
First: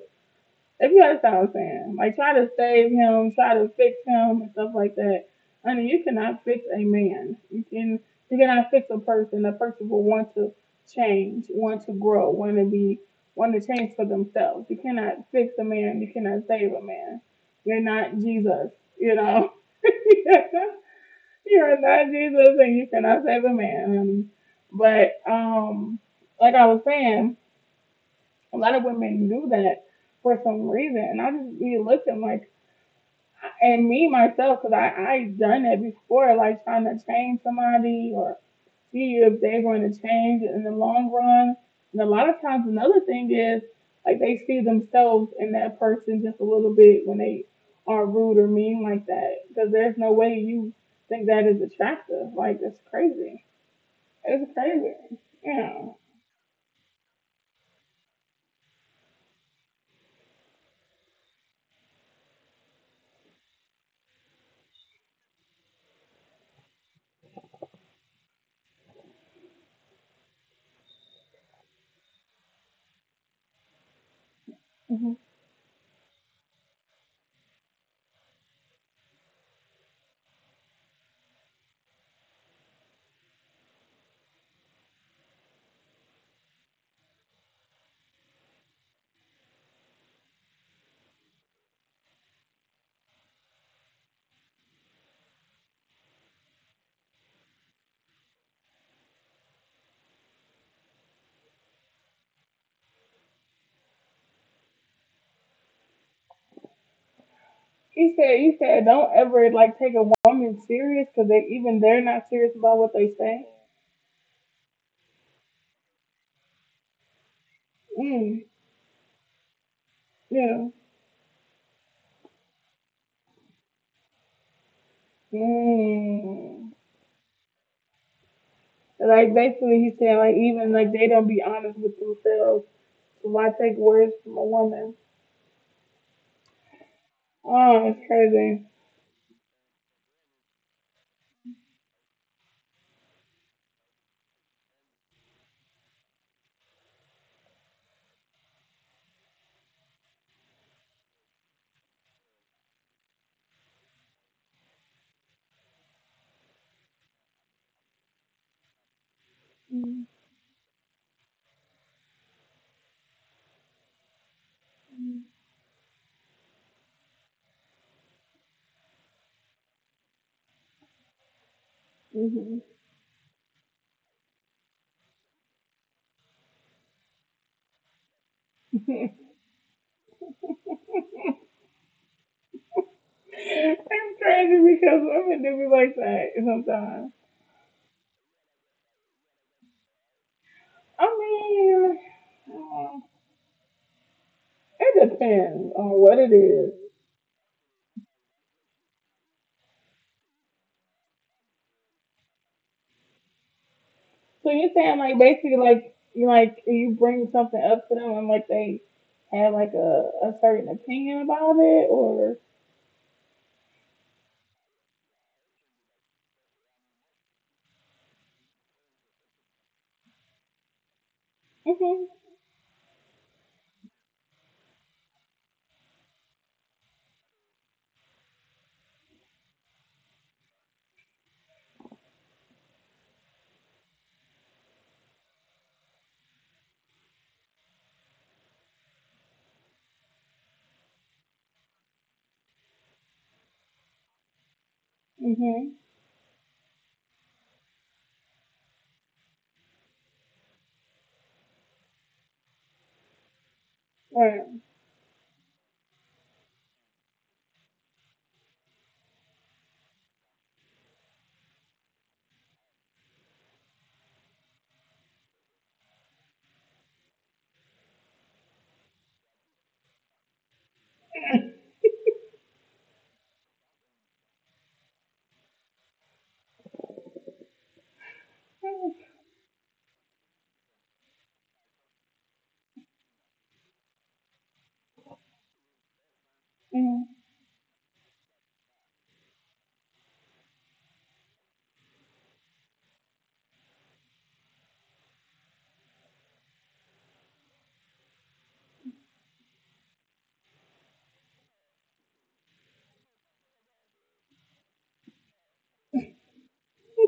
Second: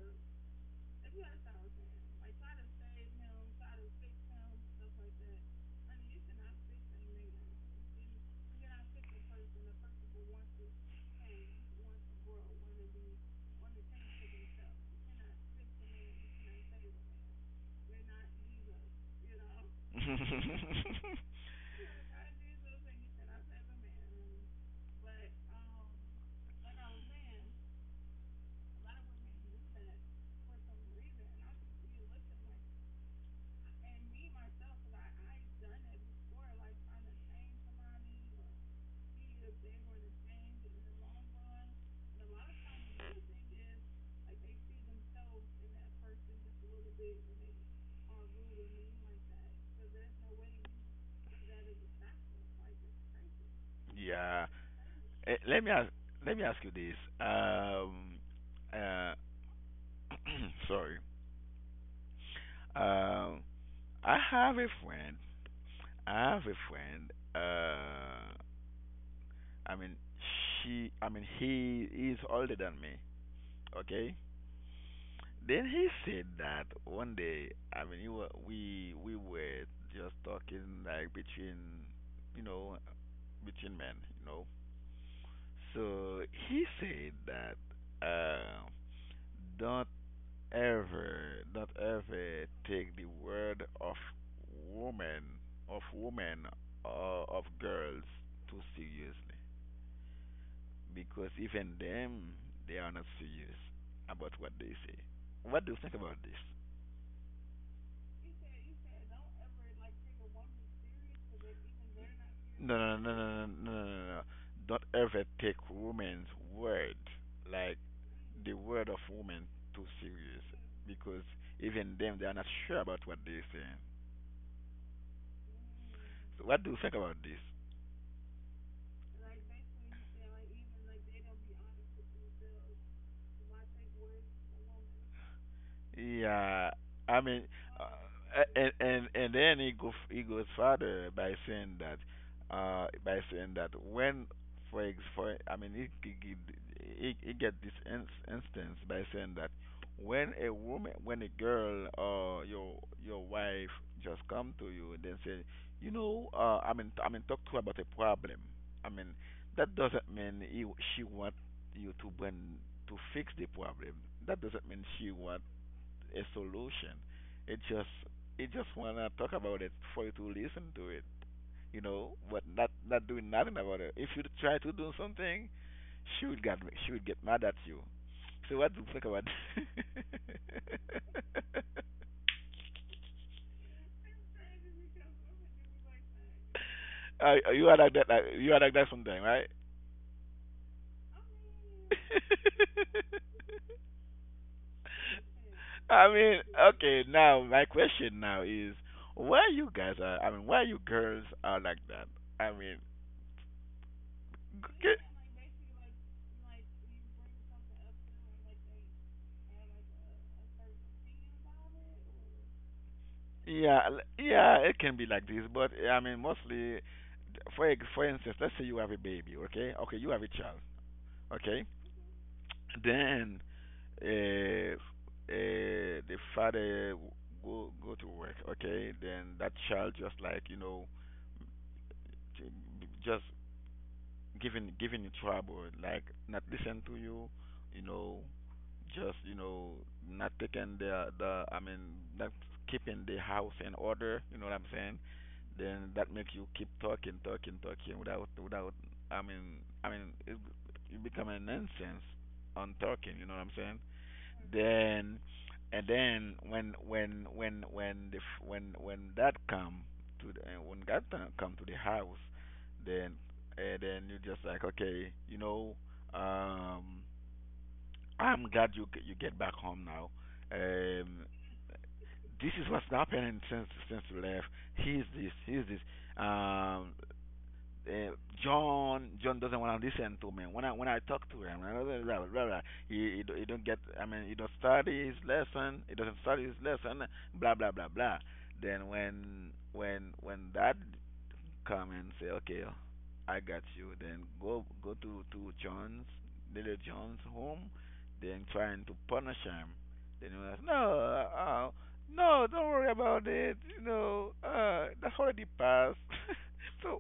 S1: if you understand what I'm saying, like try to save him, try to fix him and stuff like that. I mean, you cannot fix a man. You can you cannot fix a person. A person will want to change, want to grow, want to be want to change for themselves. You cannot fix a man. You cannot save a man. You're not Jesus. You know, you're not Jesus, and you cannot save a man, honey. But um, like I was saying. A lot of women do that for some reason, and I just be looking like, and me myself, because I I done that before, like trying to change somebody or see if they're going to change in the long run. And a lot of times, another thing is like they see themselves in that person just a little bit when they are rude or mean like that, because there's no way you think that is attractive. Like it's crazy.
S2: yeah.
S1: It's crazy.
S2: Eh, let me
S1: Yeah.
S2: ask. Let me ask you this. Um. Uh. Sorry. Um, I have a friend. I have a friend. Uh, I mean, she. I mean, he is older than me. Okay.
S1: Mm-hmm.
S2: Then he said that one day. I mean, he wa- we we were just talking like between, you know, between men. You know. So he said that uh, don't ever, not ever take the word of woman, of women, or of girls too seriously, because even them, they are not serious about what they say. What do you think about this?
S1: He said, he said, don't ever like take a woman serious because they even they're not serious about
S2: No,
S1: what
S2: no,
S1: they
S2: no,
S1: say.
S2: no, no, no, no, no, no. Don't ever take woman's word, like
S1: Mm,
S2: the word of woman, too serious,
S1: yeah.
S2: because even them, they are not sure about what they're saying. So
S1: Mm.
S2: what do you think about this?
S1: Like basically, he said like even like they don't be honest with themselves. So why take words from a woman?
S2: Yeah, I mean,
S1: Oh, it's
S2: uh,
S1: crazy.
S2: and and and then he go he goes further by saying that, uh, by saying that when, for ex for I mean, he he he, he he get this in, instance by saying that when a woman, when a girl or your your wife just come to you and then say, you know, uh, I mean, I mean, talk to her about a problem. I mean, that doesn't mean he she want you to bring to fix the problem. That doesn't mean she want a solution. It just it just wanna talk about it for you to listen to it, you know, but
S1: Mm-hmm.
S2: not not doing nothing about it. If you try to do something, she would get she would get mad at you. So what do you think about?
S1: It's crazy because women do be like that sometimes.
S2: uh, you are like that. Like, you are like that sometime, right?
S1: I mean, uh, it depends on what
S2: I
S1: it
S2: mean,
S1: is.
S2: okay. Now my question now is, why you guys are? I mean, why you girls are like that? I mean,
S1: So you're saying
S2: g-
S1: like basically like you like you bring something up to them and like they have like a, a certain opinion about it or
S2: yeah, l- yeah. It can be like this, but I mean, mostly for ex- for instance, let's say you have a baby, okay? Okay, you have a child, okay?
S1: mhm
S2: Then uh, uh, the father go go to work, okay? Then that child just like you know, j- just giving giving you trouble, like not listen to you, you know, just you know not taking the the I mean not keeping the house in order, you know what I'm saying?
S1: mhm
S2: Then that makes you keep talking, talking, talking without without I mean I mean it, it become a nonsense on talking, you know what I'm saying?
S1: right
S2: Then and then when when when when the f- when when that come to the, uh, when that time come to the house, then uh, then you just like okay, you know, um, I'm glad you g- you get back home now. Um, this is what's happening since since you left. He's this, he's this. Um, uh, John John doesn't want to listen to me when I when I talk to him. Blah, blah, blah, blah, blah. He, he do- he don't get. I mean, he don't study his lesson. He doesn't study his lesson.
S1: mm-hmm.
S2: Blah blah blah blah. Then when when when that come and say, okay, uh, I got you. Then go go to to John's little John's home, then trying to punish him. Then he was like, no, uh, uh, no, don't worry about it. You know, uh, that's already passed. So,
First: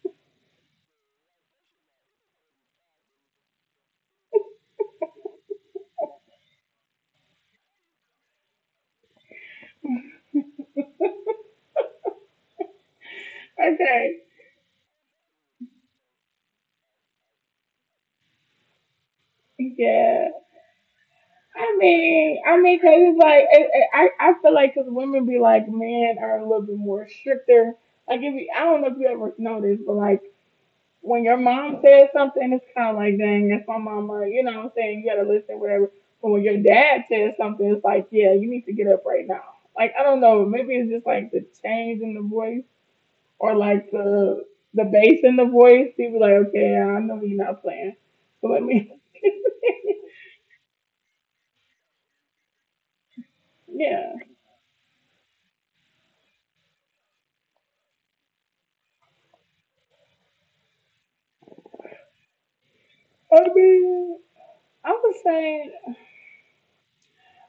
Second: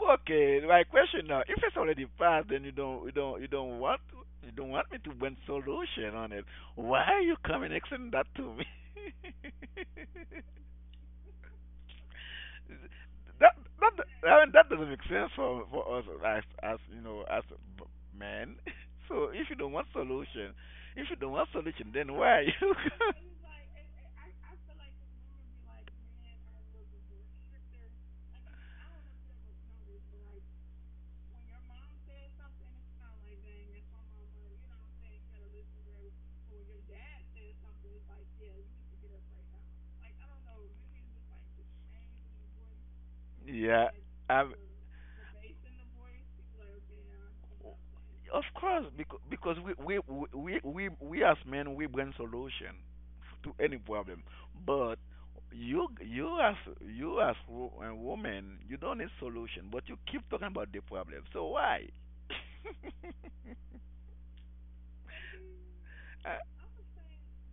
S2: okay, my question now: if it's already passed, then you don't you don't you don't want to, you don't want me to bring solution on it. Why are you coming explaining that to me? That that
S1: Okay,
S2: I mean, that doesn't make sense for for us as as you know as b- men. So if you don't want
S1: yeah.
S2: solution, if you don't want
S1: I
S2: solution, then why
S1: mean
S2: are
S1: I
S2: you?
S1: mean 'cause it's like it, it, I I feel like 'cause women be like men are a little bit more stricter like if you, I don't know if you ever noticed but like when your mom says something, it's kind of like, dang, that's my mama. You know what I'm saying? You got to listen, whatever. But when your dad says something, it's like, yeah, you need to get up right now. Like, I don't know. Maybe it's just like the change in the voice or
S2: Yeah,
S1: like
S2: um,
S1: the the bass in the voice. People like, okay, I know you're not playing.
S2: of
S1: So let
S2: course
S1: me,
S2: because because we we we we we as men we bring solution to any
S1: yeah.
S2: problem, but you you as you as wo- a woman you don't need solution, but you keep talking about the problem. So why?
S1: I mean, I would say,
S2: Uh,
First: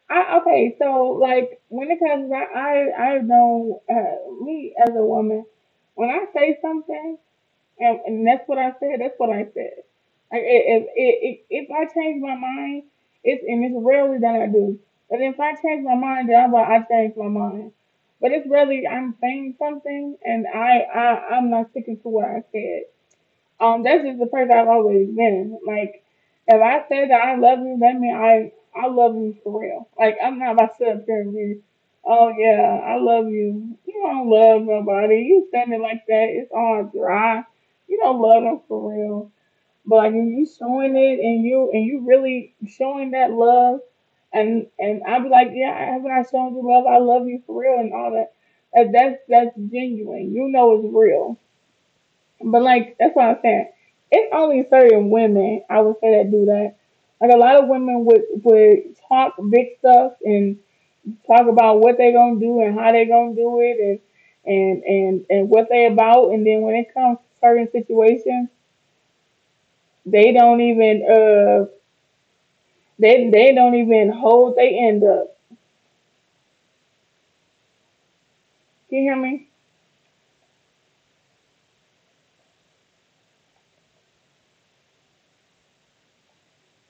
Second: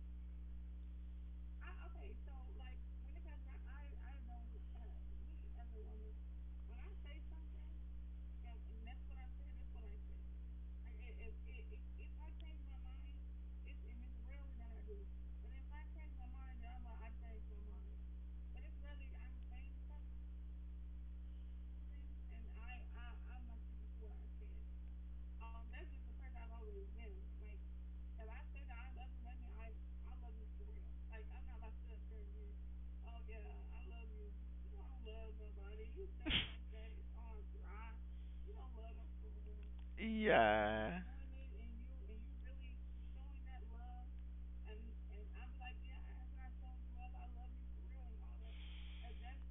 S1: I, okay, so like when it comes, I, I, I know uh, me as a woman, when I say something, And, and that's what I said. That's what I said. Like if if, if I change my mind, it's and it's rarely that I do. But if I change my mind, then I'm like I change my mind. But it's really I'm saying something and I, I I'm not sticking to what I said. Um, that's just the person I've always been. Like, if I say that I love you, that means I I love you for real. Like, I'm not about to sit up here and be, oh yeah, I love you. You don't love nobody. You standing like that, it's all dry. You don't love them for real. But like, when you showing
S2: yeah.
S1: it and you and you really showing that love, and and I'll be like, yeah, I haven't I shown you love? I love you for real and all that. That- That's that's genuine. You know it's real but like that's what I'm saying. It's only certain women I would say that do that. Like a lot of women would would talk big stuff and talk about what they are gonna do and how they are gonna do it and and and and what they about. And then when it comes to certain situations, they don't even uh they they don't even hold they end up. You hear me?